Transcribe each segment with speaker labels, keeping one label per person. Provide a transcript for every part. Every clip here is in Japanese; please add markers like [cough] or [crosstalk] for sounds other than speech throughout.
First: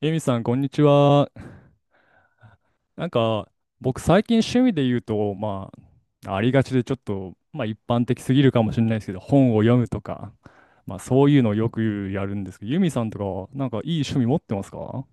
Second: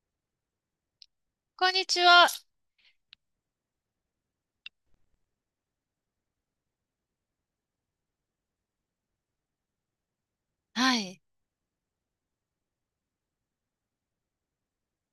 Speaker 1: エミさん、こんにちは。
Speaker 2: こんにちは。
Speaker 1: なんか、僕、最近趣味で言うと、まあ、ありがちでちょっと、まあ、一般的すぎるかもしれないですけど、本を読むとか、ま
Speaker 2: は
Speaker 1: あ、
Speaker 2: い。
Speaker 1: そういうのをよくやるんですけど、ユミさんとかは、なんか、いい趣味持ってますか？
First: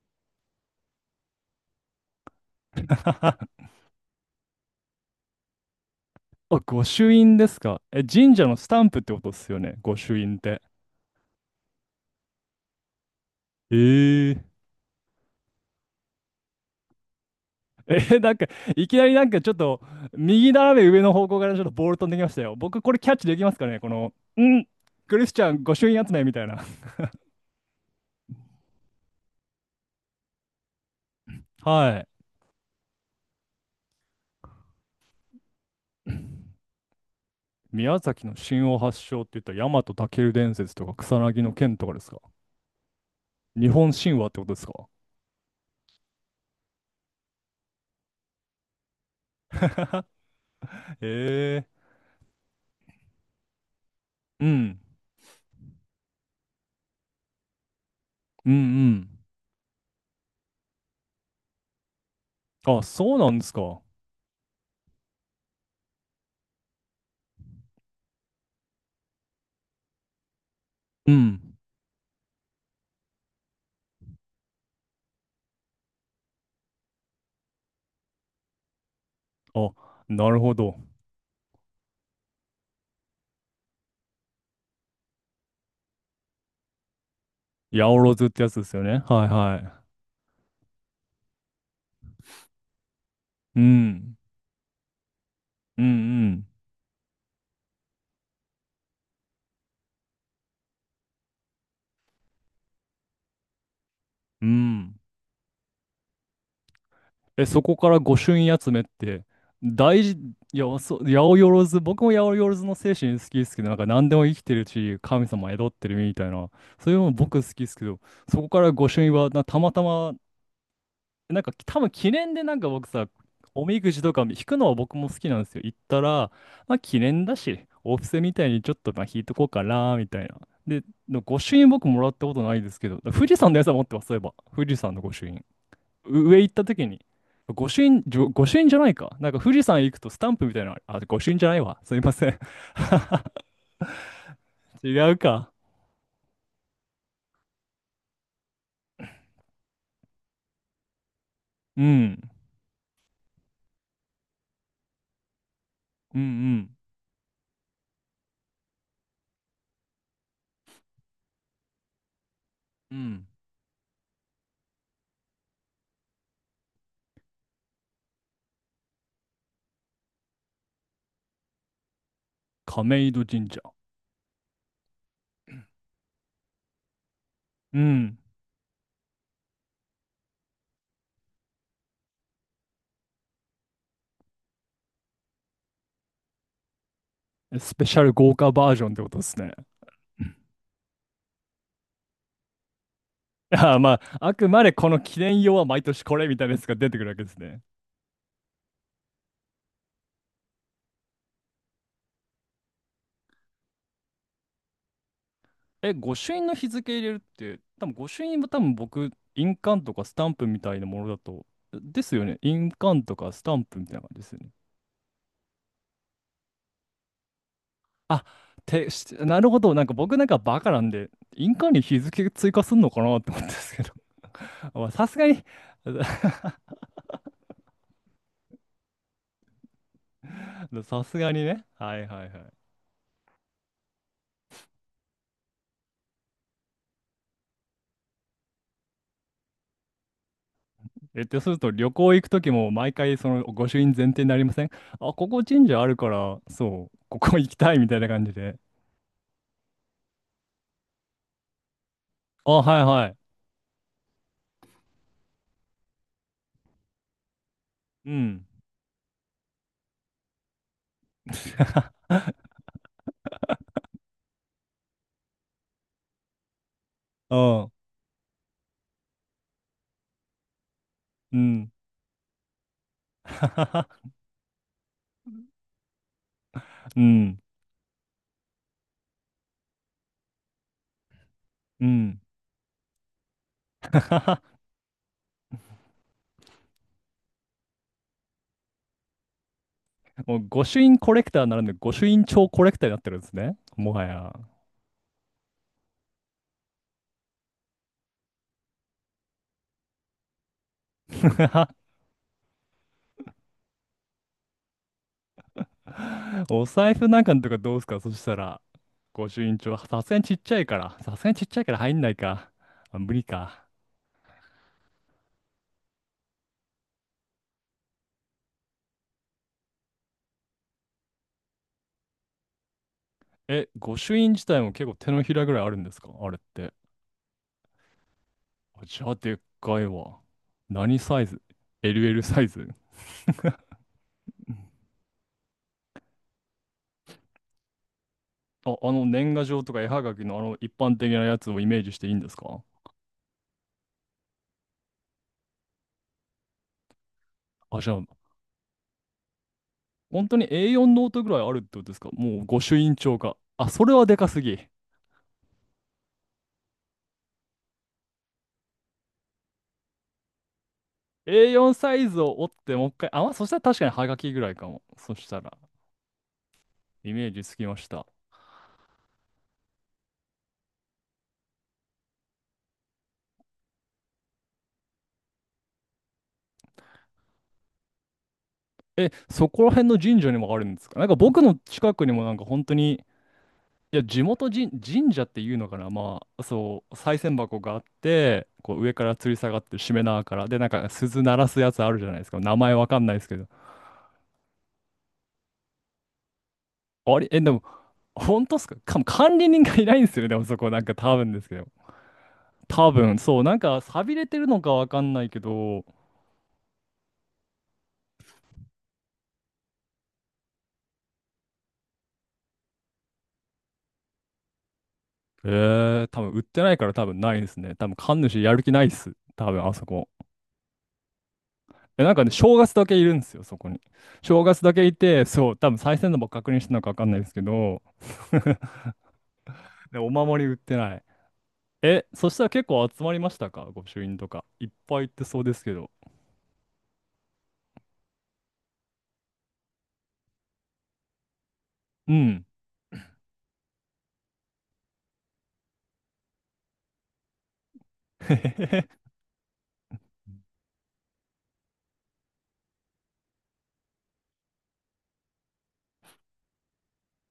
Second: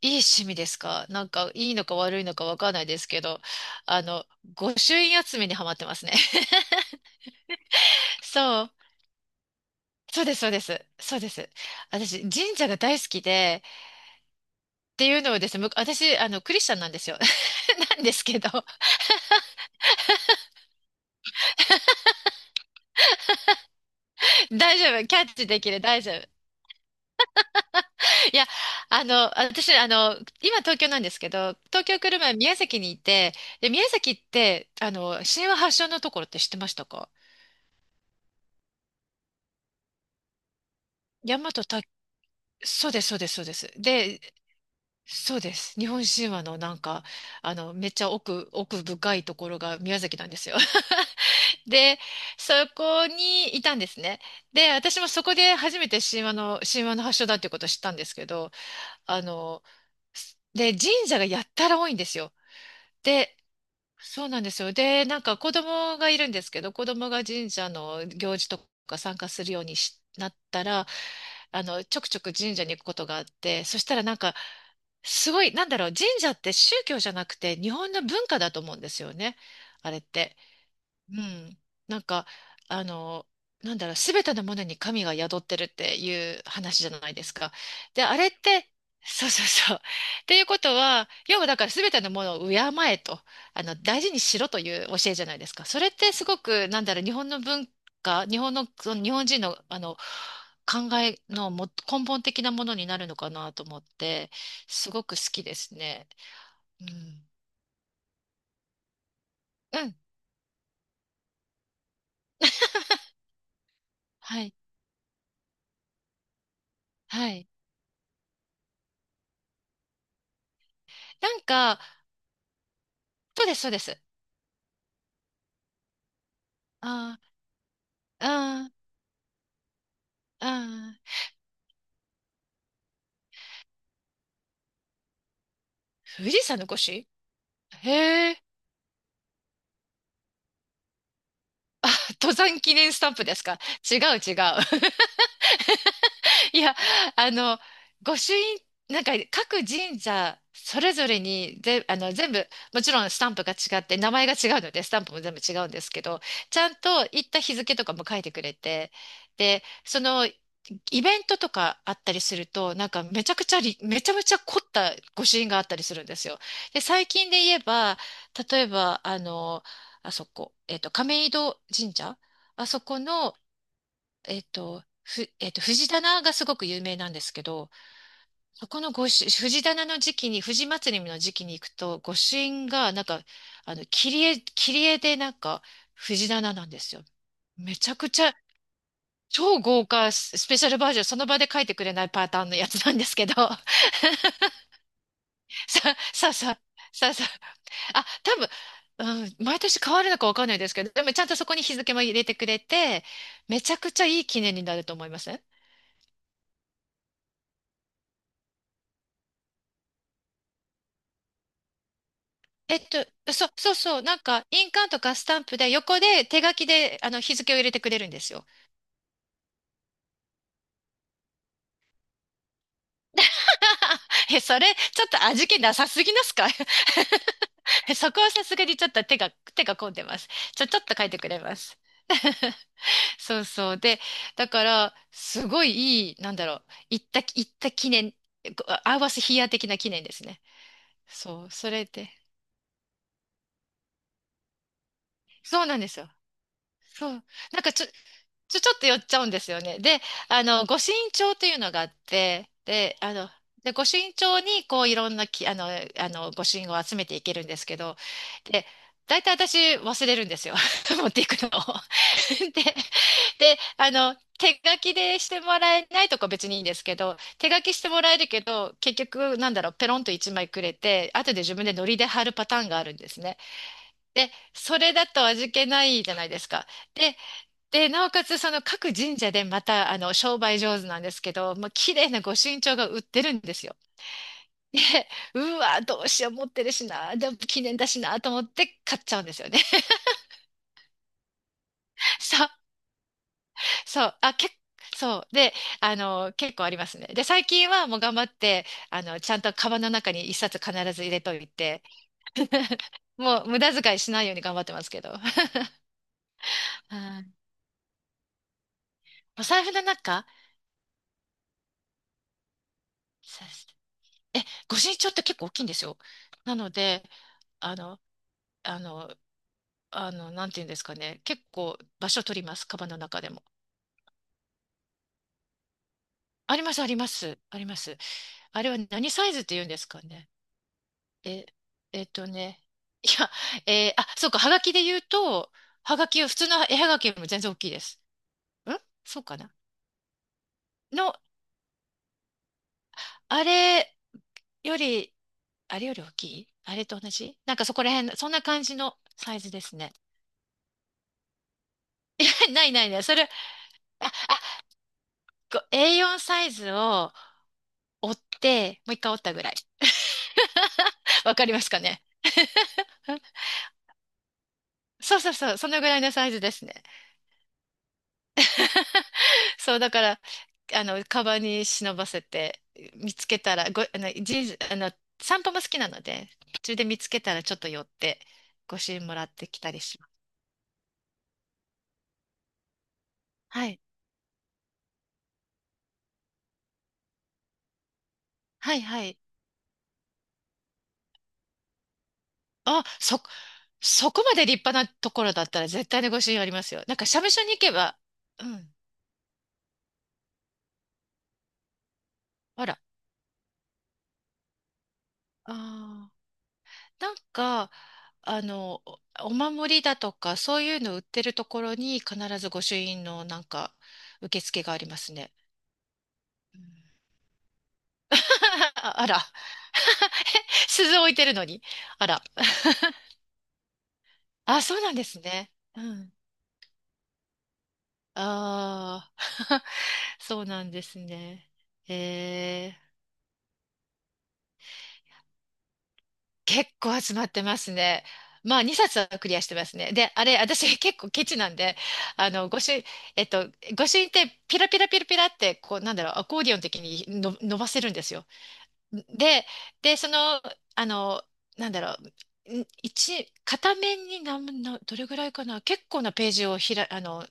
Speaker 2: いい趣味ですか？なんか、いいのか悪いのかわかんないで
Speaker 1: [laughs]
Speaker 2: すけど、あの、御朱印集めにハマってますね。
Speaker 1: あ、御
Speaker 2: [laughs]
Speaker 1: 朱印ですか？え、神社の
Speaker 2: そ
Speaker 1: ス
Speaker 2: う。
Speaker 1: タンプってことですよね、御朱
Speaker 2: そうで
Speaker 1: 印っ
Speaker 2: す、そうで
Speaker 1: て。
Speaker 2: す。そうです。私、神社が大好きで、
Speaker 1: えー、
Speaker 2: っていうのをですね、私、クリスチャンなんですよ。[laughs] なんで
Speaker 1: え、
Speaker 2: す
Speaker 1: なん
Speaker 2: け
Speaker 1: か、
Speaker 2: ど、
Speaker 1: いきなりなんかちょっと、右斜め上の方向からちょっとボール飛んできましたよ。僕、これキャッチできますかね？この、ん
Speaker 2: 大丈夫。キ
Speaker 1: ク
Speaker 2: ャ
Speaker 1: リス
Speaker 2: ッ
Speaker 1: チ
Speaker 2: チ
Speaker 1: ャ
Speaker 2: で
Speaker 1: ン
Speaker 2: き
Speaker 1: 御
Speaker 2: る、
Speaker 1: 朱印
Speaker 2: 大
Speaker 1: 集
Speaker 2: 丈
Speaker 1: めみた
Speaker 2: 夫。
Speaker 1: いな。
Speaker 2: いや、私、今東京なんですけど、
Speaker 1: [laughs]
Speaker 2: 東
Speaker 1: は
Speaker 2: 京来る
Speaker 1: い。
Speaker 2: 前宮崎にいて、で、宮崎って、神話発祥のところって知ってましたか？
Speaker 1: 宮崎の神話発祥って言ったら、大和武尊伝説とか草
Speaker 2: 大
Speaker 1: 薙の剣
Speaker 2: 和
Speaker 1: とかですか？
Speaker 2: そうです、そうです、そうで
Speaker 1: 日
Speaker 2: す。
Speaker 1: 本神
Speaker 2: で、
Speaker 1: 話ってことですか？
Speaker 2: そうです。日本神話のなんか、めっちゃ奥深いところが宮崎なんですよ。
Speaker 1: [laughs]
Speaker 2: [laughs]
Speaker 1: ええ。
Speaker 2: で、そこにいたんですね。
Speaker 1: う
Speaker 2: で、
Speaker 1: ん。
Speaker 2: 私もそこで初めて神話の発祥だっていうことを知ったんですけ
Speaker 1: う
Speaker 2: ど、
Speaker 1: んうん。
Speaker 2: あの、で、神社がやったら多いんですよ。
Speaker 1: あ、そうな
Speaker 2: で、
Speaker 1: んですか。
Speaker 2: そうなんですよ。で、なんか子供がいるんですけど、子供が神社の行事とか参加するようにしなったら、
Speaker 1: うん。
Speaker 2: ちょくちょく神社に行くことがあって、そしたらなんか、すごい、なんだろう、神社って宗教じゃなくて日本の文化だと思うんですよね。
Speaker 1: あ、
Speaker 2: あれっ
Speaker 1: な
Speaker 2: て。
Speaker 1: るほど。
Speaker 2: うん。なんか、あの、なんだろう、すべてのものに神が宿ってるっていう話じゃないですか。
Speaker 1: 八百
Speaker 2: で、
Speaker 1: 万
Speaker 2: あれ
Speaker 1: っ
Speaker 2: っ
Speaker 1: てやつで
Speaker 2: て、
Speaker 1: すよね。は
Speaker 2: そ
Speaker 1: い。
Speaker 2: うそうそう。
Speaker 1: は
Speaker 2: っていうことは、要はだからすべてのものを敬えと、
Speaker 1: い。う
Speaker 2: 大事
Speaker 1: ん。
Speaker 2: にしろという教えじゃないですか。そ
Speaker 1: うん
Speaker 2: れってす
Speaker 1: う
Speaker 2: ご
Speaker 1: ん。
Speaker 2: く、なんだろう、日本の文化、日本の、その日本人の、考えのも根本的なものになるのかなと思って、
Speaker 1: う
Speaker 2: す
Speaker 1: ん。
Speaker 2: ごく好きですね。うん。
Speaker 1: え、そこから御朱印集めって、
Speaker 2: うん。
Speaker 1: 大事、いや、そう、八百万、僕も八百万の精神好きですけど、なんか何でも生
Speaker 2: は
Speaker 1: きて
Speaker 2: い。
Speaker 1: るし、神様宿ってるみたいな、そういうのも
Speaker 2: は
Speaker 1: 僕
Speaker 2: い。
Speaker 1: 好きですけど、そこから御朱印はな、たまたま、
Speaker 2: な
Speaker 1: な
Speaker 2: ん
Speaker 1: んか
Speaker 2: か、
Speaker 1: 多分記念でなんか僕さ、
Speaker 2: そうです、
Speaker 1: お
Speaker 2: そうで
Speaker 1: みく
Speaker 2: す。
Speaker 1: じとか引くのは僕も好きなんですよ。行ったら、まあ記念
Speaker 2: あ
Speaker 1: だし、お布施みたいに
Speaker 2: あ
Speaker 1: ち
Speaker 2: あ、
Speaker 1: ょっとまあ引いとこうかな、みたいな。で、
Speaker 2: ああ、
Speaker 1: の御朱印僕もらったことないですけど、富士山のやつは持ってます、そういえば。富士山の御朱印。
Speaker 2: 富
Speaker 1: 上
Speaker 2: 士
Speaker 1: 行っ
Speaker 2: 山
Speaker 1: た
Speaker 2: の越
Speaker 1: 時に、
Speaker 2: し、
Speaker 1: 御朱印、じょ
Speaker 2: へえ、
Speaker 1: 御朱印じゃないか。なんか富士山行くとスタンプみたいなのある、あ、御朱印じゃないわ。すいませ
Speaker 2: 登
Speaker 1: ん。
Speaker 2: 山記念スタン
Speaker 1: [laughs]
Speaker 2: プですか？違う違う。
Speaker 1: 違
Speaker 2: [laughs]
Speaker 1: うか。
Speaker 2: いや、あの、御朱印、なんか各神社それぞれに
Speaker 1: う
Speaker 2: ぜ、あの、
Speaker 1: ん。
Speaker 2: 全部、もちろんスタンプが違って、名前が違うので、スタンプも全部違うんですけ
Speaker 1: うん
Speaker 2: ど、
Speaker 1: う
Speaker 2: ちゃん
Speaker 1: ん。
Speaker 2: と行った日付とかも書いてくれて、で、その、イベントとかあったりすると、なん
Speaker 1: う
Speaker 2: か
Speaker 1: ん。
Speaker 2: めちゃめちゃ凝った御朱印があったりするんですよ。で、最近で言えば、例えば、あそこ、亀戸神社、あそこ
Speaker 1: 亀戸
Speaker 2: の、
Speaker 1: 神社。
Speaker 2: えっと、ふ、えっと、藤棚がすごく有名なんですけど、
Speaker 1: うん。
Speaker 2: そこの藤棚の時期に、藤祭りの時期に行くと、御朱印が、なんか、切り絵でなんか、藤棚なんですよ。
Speaker 1: ス
Speaker 2: め
Speaker 1: ペ
Speaker 2: ち
Speaker 1: シ
Speaker 2: ゃ
Speaker 1: ャ
Speaker 2: く
Speaker 1: ル
Speaker 2: ち
Speaker 1: 豪
Speaker 2: ゃ、
Speaker 1: 華バージョンってことですね。
Speaker 2: 超豪華ススペシャルバージョン、その場で書いてくれないパターンのやつなんですけど、
Speaker 1: い
Speaker 2: [laughs]
Speaker 1: や、まあ、あくまでこの記念用は毎
Speaker 2: さ、
Speaker 1: 年これ
Speaker 2: さ、
Speaker 1: みたいなや
Speaker 2: さ、
Speaker 1: つが出てくる
Speaker 2: さ、
Speaker 1: わけ
Speaker 2: さ、
Speaker 1: ですね。
Speaker 2: あ、多分、うん、毎年変わるのかわかんないですけど、でもちゃんとそこに日付も入れてくれて、めちゃくちゃいい記念になると思います。
Speaker 1: え、御朱印の日付入れるって、多分御朱印も多分僕、印鑑とかスタンプみたいなものだと、ですよね。印鑑とかス
Speaker 2: そ、
Speaker 1: タン
Speaker 2: そう
Speaker 1: プみたい
Speaker 2: そ
Speaker 1: な
Speaker 2: う、
Speaker 1: 感じ
Speaker 2: なん
Speaker 1: ですよ
Speaker 2: か、
Speaker 1: ね。
Speaker 2: 印鑑とかスタンプで横で手書きで、日付を入れてくれるんで
Speaker 1: あ、
Speaker 2: すよ。
Speaker 1: なるほど。なんか僕なんかバカなんで、印鑑に日付追加すんのかなって思ったんですけど。
Speaker 2: [laughs] え、それ、
Speaker 1: [laughs] まあ
Speaker 2: ちょ
Speaker 1: さ
Speaker 2: っ
Speaker 1: す
Speaker 2: と
Speaker 1: がに
Speaker 2: 味気なさすぎますか？
Speaker 1: [laughs]
Speaker 2: [laughs] そこはさすがにちょっと手が込んでます。ちょっと
Speaker 1: さ
Speaker 2: 書い
Speaker 1: す
Speaker 2: てく
Speaker 1: が
Speaker 2: れ
Speaker 1: に
Speaker 2: ま
Speaker 1: ね。
Speaker 2: す。
Speaker 1: はいはいはい。
Speaker 2: そうそう。で、だから、すごいいい、なんだろう、行った記念、こう合わせヒーヤー的な記念ですね。
Speaker 1: え、って
Speaker 2: そ
Speaker 1: す
Speaker 2: う、
Speaker 1: ると
Speaker 2: それ
Speaker 1: 旅
Speaker 2: で。
Speaker 1: 行行くときも毎回その御朱印前提になりません？あ、ここ
Speaker 2: そう
Speaker 1: 神
Speaker 2: な
Speaker 1: 社
Speaker 2: ん
Speaker 1: あ
Speaker 2: で
Speaker 1: る
Speaker 2: す
Speaker 1: か
Speaker 2: よ。
Speaker 1: ら、そう、
Speaker 2: そう。
Speaker 1: ここ行き
Speaker 2: なん
Speaker 1: た
Speaker 2: か
Speaker 1: い
Speaker 2: ちょ、
Speaker 1: みたいな感じで。
Speaker 2: ちょ、ちょっと寄っちゃうんですよね。で、御朱印帳というのがあって、
Speaker 1: あ、はい
Speaker 2: で、
Speaker 1: はい。
Speaker 2: 御朱印帳に、こう、いろんなき、あの、あの、御朱印を集めていけるんですけど、
Speaker 1: うん。
Speaker 2: で、大体私忘れるんですよ。[laughs] 持っていくのを。
Speaker 1: [laughs]
Speaker 2: [laughs] で、手書きでしてもらえないとか別にいいんですけど、
Speaker 1: う
Speaker 2: 手書
Speaker 1: ん。
Speaker 2: きしてもらえるけど、結局、なんだろう、ペロンと1枚くれて、後
Speaker 1: う
Speaker 2: で自分
Speaker 1: ん。
Speaker 2: でノリで貼るパターンがあるんですね。
Speaker 1: [laughs]
Speaker 2: で、それだと味気ないじゃないですか。
Speaker 1: う
Speaker 2: で、
Speaker 1: ん。
Speaker 2: なおかつその各神社でまた商売上手なんですけど、もう
Speaker 1: う
Speaker 2: 綺麗
Speaker 1: ん。
Speaker 2: な御朱印帳が売ってるんですよ。
Speaker 1: [laughs]
Speaker 2: で、うわ、どうしよう持ってるしな、でも記念だしなと思って買っちゃうんですよね。
Speaker 1: もう御朱印コレクターならぬ御朱
Speaker 2: [laughs]
Speaker 1: 印
Speaker 2: そ
Speaker 1: 帳
Speaker 2: う、
Speaker 1: コレクターになってるんですね。もは
Speaker 2: そう、
Speaker 1: や。
Speaker 2: あ、そう。で、結構ありますね。で、最近はもう頑張って、ちゃんとカバンの中に一冊必ず入れとい
Speaker 1: [laughs]
Speaker 2: て、もう無駄遣いしないように頑張ってますけど。[laughs]
Speaker 1: [laughs] お財
Speaker 2: う
Speaker 1: 布なんか
Speaker 2: ん。
Speaker 1: のとかどうすか？そしたら。御
Speaker 2: お
Speaker 1: 朱印
Speaker 2: 財布
Speaker 1: 帳。
Speaker 2: の
Speaker 1: さすがに
Speaker 2: 中、
Speaker 1: ちっちゃいから。さすがにちっちゃいから入んないか。あ、無理
Speaker 2: さ
Speaker 1: か。
Speaker 2: え、御朱印って結構大きいんですよ。なので、あの、あの、なんていうんですかね。結構場所取ります。カバンの中でも。
Speaker 1: え、御朱印自体も結構手のひらぐらいあるんですか？あれっ
Speaker 2: あり
Speaker 1: て。
Speaker 2: ます、あります、あります。あれは
Speaker 1: あ、じゃ
Speaker 2: 何
Speaker 1: あ
Speaker 2: サイ
Speaker 1: でっ
Speaker 2: ズって言うんで
Speaker 1: かい
Speaker 2: すか
Speaker 1: わ。
Speaker 2: ね？
Speaker 1: 何サイズ？
Speaker 2: え、えっ
Speaker 1: LL
Speaker 2: と
Speaker 1: サイ
Speaker 2: ね。
Speaker 1: ズ？
Speaker 2: いや、あ、そうか、はがきで言うと、はがきは普通の絵はがきよりも全然大きいです。ん
Speaker 1: あ、あの
Speaker 2: そう
Speaker 1: 年
Speaker 2: か
Speaker 1: 賀
Speaker 2: な。
Speaker 1: 状とか絵はがきのあの一般的
Speaker 2: の、
Speaker 1: なやつをイメージしていいんですか？
Speaker 2: あれより、あれより、大きい、あれと同じ、なんかそ
Speaker 1: あ、
Speaker 2: こ
Speaker 1: じ
Speaker 2: ら
Speaker 1: ゃあ、
Speaker 2: 辺、そんな感じのサイズですね。
Speaker 1: 本当に A4 ノートぐらいあるってことですか？もう
Speaker 2: [laughs]
Speaker 1: 御
Speaker 2: ない
Speaker 1: 朱
Speaker 2: ない
Speaker 1: 印
Speaker 2: ない。そ
Speaker 1: 帳
Speaker 2: れ、あ、
Speaker 1: か。あ、それは
Speaker 2: あ、
Speaker 1: でかすぎ。
Speaker 2: こう A4 サイズを折って、もう一回折ったぐらい。[laughs] わかります
Speaker 1: A4
Speaker 2: か
Speaker 1: サ
Speaker 2: ね。
Speaker 1: イズを折
Speaker 2: [laughs]
Speaker 1: ってもう一回、あ、まあそしたら確かにはがきぐらいかも。そ
Speaker 2: そう
Speaker 1: し
Speaker 2: そう
Speaker 1: たら。
Speaker 2: そう、そのぐらいのサイズですね。
Speaker 1: イメージつきました。
Speaker 2: [laughs] そう、だから、カバンに忍ばせて、見つけたら、ご、あの、人、あの、散歩も好きなので、途中で見つけたらちょっと寄って、ご朱印
Speaker 1: え、
Speaker 2: もらっ
Speaker 1: そ
Speaker 2: てき
Speaker 1: こら
Speaker 2: たり
Speaker 1: 辺の
Speaker 2: しま
Speaker 1: 神
Speaker 2: す。
Speaker 1: 社にもあるんですか？なんか僕の近くにもなんか本当に、
Speaker 2: はい。
Speaker 1: いや、地元神、神社っていうのかな。まあ、そう、賽銭箱があって、こ
Speaker 2: はい
Speaker 1: う上
Speaker 2: は
Speaker 1: から
Speaker 2: い。
Speaker 1: 吊り下がってるしめ縄から、で、なんか鈴鳴らすやつあるじゃないですか。名前
Speaker 2: あ、
Speaker 1: わかんないで
Speaker 2: そ、
Speaker 1: すけど。
Speaker 2: そこまで立派なところだったら絶対にご朱印ありますよ。なんか、
Speaker 1: あ
Speaker 2: 社
Speaker 1: れ、
Speaker 2: 務
Speaker 1: え、
Speaker 2: 所
Speaker 1: で
Speaker 2: に行
Speaker 1: も、
Speaker 2: けば、う
Speaker 1: 本当っす
Speaker 2: ん。
Speaker 1: かか、管理人がいないんですよね。でもそこなんか多分ですけど。
Speaker 2: あら。
Speaker 1: 多分、そう、なんか寂れてるのかわかんないけど、
Speaker 2: ああ。なんか、あの、おお守りだとか、そういうの売ってるところに必ず御朱印のなんか、受付がありますね。
Speaker 1: 多分売っ
Speaker 2: う
Speaker 1: て
Speaker 2: ん。
Speaker 1: ないから多分ないですね。多分神主やる気
Speaker 2: [laughs]
Speaker 1: ないっ
Speaker 2: あ
Speaker 1: す。
Speaker 2: ら。
Speaker 1: 多分あそこ。
Speaker 2: [laughs] 鈴置いてるのに。あ
Speaker 1: なん
Speaker 2: ら。
Speaker 1: かね、正月だけ
Speaker 2: [laughs]
Speaker 1: いるんですよ、そこに。正月
Speaker 2: あ、
Speaker 1: だ
Speaker 2: そう
Speaker 1: け
Speaker 2: な
Speaker 1: い
Speaker 2: んです
Speaker 1: て、
Speaker 2: ね。
Speaker 1: そう、多分
Speaker 2: う
Speaker 1: 賽銭
Speaker 2: ん。
Speaker 1: のば確認してたのかわかんないですけど、[laughs]
Speaker 2: ああ、
Speaker 1: で、お
Speaker 2: [laughs]
Speaker 1: 守
Speaker 2: そう
Speaker 1: り売っ
Speaker 2: なん
Speaker 1: て
Speaker 2: で
Speaker 1: な
Speaker 2: す
Speaker 1: い。
Speaker 2: ね。
Speaker 1: え、そしたら結
Speaker 2: え
Speaker 1: 構
Speaker 2: ー。
Speaker 1: 集まりましたか？御朱印とか。いっぱい行ってそうですけど。
Speaker 2: 結構集まってますね。まあ、2冊はクリアしてますね。で、あれ、私 [laughs] 結構ケチなんで、
Speaker 1: う
Speaker 2: あ
Speaker 1: ん。
Speaker 2: の、御朱印、えっと、御朱印ってピラピラピラピラって、こう、なんだろう、アコーディオン的にの伸ばせるんですよ。
Speaker 1: [laughs] へへへ
Speaker 2: で、その、あの、なんだろう、片面にどれぐらいかな、結構なページをひら、あの、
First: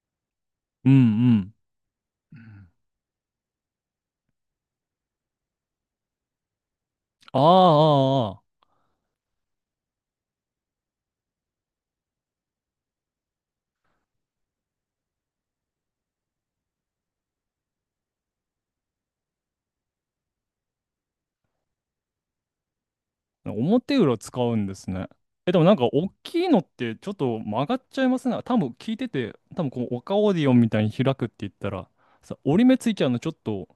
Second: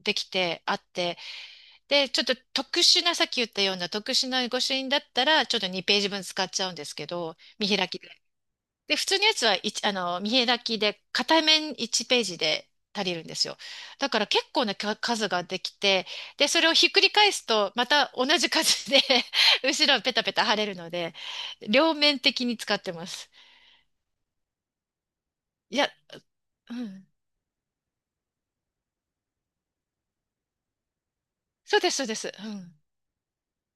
Speaker 2: できてあっ
Speaker 1: うん
Speaker 2: て、
Speaker 1: うん。
Speaker 2: で、ちょっと特殊な、さっき言ったような特殊な御朱印だったら、ちょっと2ページ分使っちゃうんですけど、
Speaker 1: あ
Speaker 2: 見開き。
Speaker 1: あ、ああ、
Speaker 2: で、普通のやつは一あの、見開きで、片面1ページで足りるんですよ。だから結構なか数ができて、で、それをひっくり返すと、また同じ数で [laughs] 後ろペタペタ貼れるので、両面的に使ってます。
Speaker 1: ああ。表裏使うんですね。え、でもなん
Speaker 2: い
Speaker 1: か
Speaker 2: や、
Speaker 1: 大きいのっ
Speaker 2: う
Speaker 1: て
Speaker 2: ん。
Speaker 1: ちょっと曲がっちゃいますね。多分聞いてて、多分こう、オカオーディオンみたいに開くって言った
Speaker 2: そう
Speaker 1: ら、
Speaker 2: です、そうです。う
Speaker 1: 折り
Speaker 2: ん。
Speaker 1: 目ついちゃうのちょっと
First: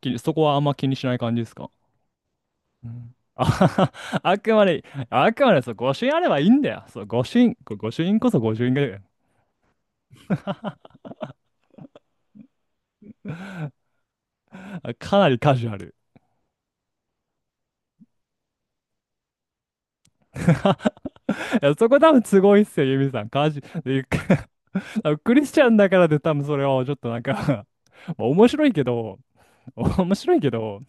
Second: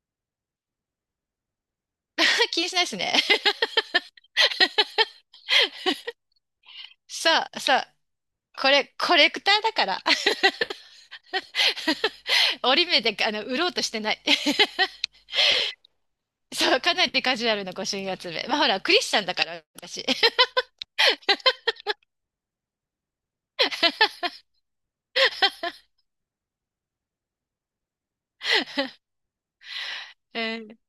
Speaker 1: そこはあんま気にしない感じですか？
Speaker 2: [laughs] 気にしない
Speaker 1: う
Speaker 2: です
Speaker 1: ん。
Speaker 2: ね。
Speaker 1: あ、
Speaker 2: [laughs]
Speaker 1: [laughs] あくまで、あくまでそう、御朱印あればいいんだよ。そう、御朱
Speaker 2: さ
Speaker 1: 印、
Speaker 2: あ、
Speaker 1: こ
Speaker 2: さ
Speaker 1: 御
Speaker 2: あ、
Speaker 1: 朱印こそ御朱
Speaker 2: こ
Speaker 1: 印がいい
Speaker 2: れ、
Speaker 1: よ、
Speaker 2: コレクターだから、[laughs] 折り目で、売ろうとしてない。[laughs]
Speaker 1: あ、かなりカジュアル。
Speaker 2: そう、かなりカジュアルな御朱印集め。まあ、ほら、クリスチャンだから、私。[laughs]
Speaker 1: [laughs] いや、そこ多分すごいっすよ、ユミさん。カジュ、で [laughs] 多分クリスチャンだからで多分それをちょっとなんか [laughs] まあ面白いけど、面白い
Speaker 2: う
Speaker 1: け
Speaker 2: ん。
Speaker 1: ど、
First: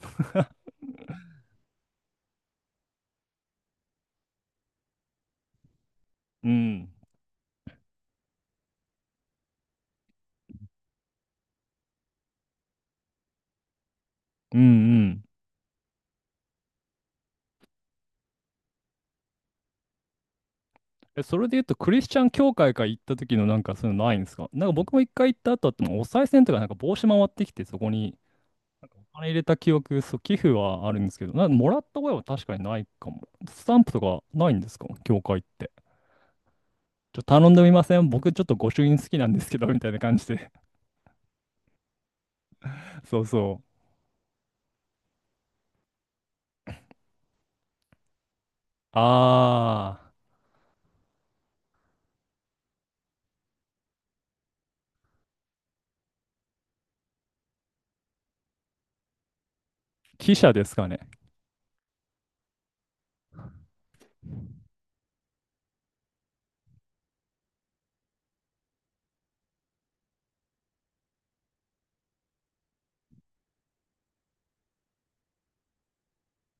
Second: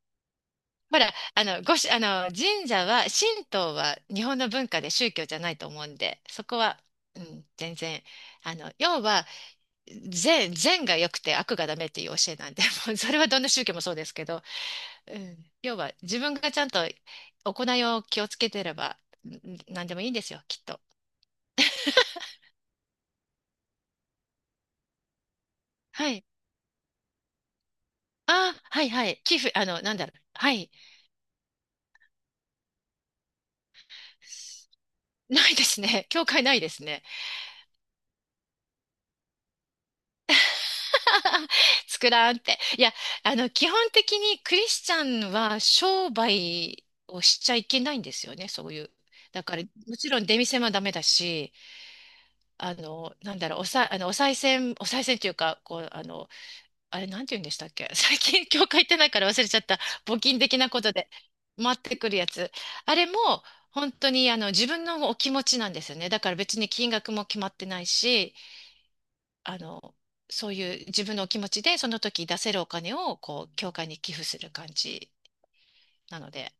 Speaker 2: ほら、ごし、あの、神社は、神道は日本の文化で宗教じゃないと思うんで、そ
Speaker 1: う
Speaker 2: こは、
Speaker 1: ん、
Speaker 2: うん、全然、要は、善が良くて悪がダメっていう教えなんで、[laughs] もうそれはどんな宗教もそうですけど、
Speaker 1: うん、う
Speaker 2: う
Speaker 1: ん。
Speaker 2: ん、要は自分がちゃんと行いを気をつけてれば、何でもいいんですよ、きっと。
Speaker 1: え、それで言うと、クリスチャン教会から行った時のなんかそういうのないんですか？なんか僕も一回行った後って、お
Speaker 2: はい。
Speaker 1: 賽銭とかなんか帽子回ってきて、そこに
Speaker 2: あ、はいは
Speaker 1: あ
Speaker 2: い。
Speaker 1: れ入
Speaker 2: 寄
Speaker 1: れ
Speaker 2: 付、
Speaker 1: た記
Speaker 2: なん
Speaker 1: 憶、
Speaker 2: だろう。
Speaker 1: そう、寄付
Speaker 2: はい。
Speaker 1: はあるんですけど、もらった声は確かにないかも。スタンプとかないんですか？教会っ
Speaker 2: ないで
Speaker 1: て。
Speaker 2: すね。[laughs] 教会ないですね。
Speaker 1: 頼んでみません？僕ちょっと御朱印好きなんですけど、みたいな感じで。
Speaker 2: [laughs] 作らんって。いや、
Speaker 1: [laughs] そうそ
Speaker 2: 基
Speaker 1: う。
Speaker 2: 本的にクリスチャンは商売をしちゃいけないんですよね、そういう。だから、も
Speaker 1: あ
Speaker 2: ちろん出店もダメだし、なんだろう、おさ、あの、お賽銭、お賽銭というか、こう、あれ、なんて言うんでしたっけ？ [laughs] 最近、教会行ってないから忘れちゃった。
Speaker 1: ー、
Speaker 2: 募
Speaker 1: 記
Speaker 2: 金
Speaker 1: 者
Speaker 2: 的
Speaker 1: で
Speaker 2: な
Speaker 1: す
Speaker 2: こ
Speaker 1: か
Speaker 2: と
Speaker 1: ね。
Speaker 2: で回ってくるやつ。あれも、本当に、自分のお気持ちなんですよね。だから別に金額も決まってないし、あの、そういう自分のお気持ちで、その時出せるお金を、こう、教会に寄付する感じなので、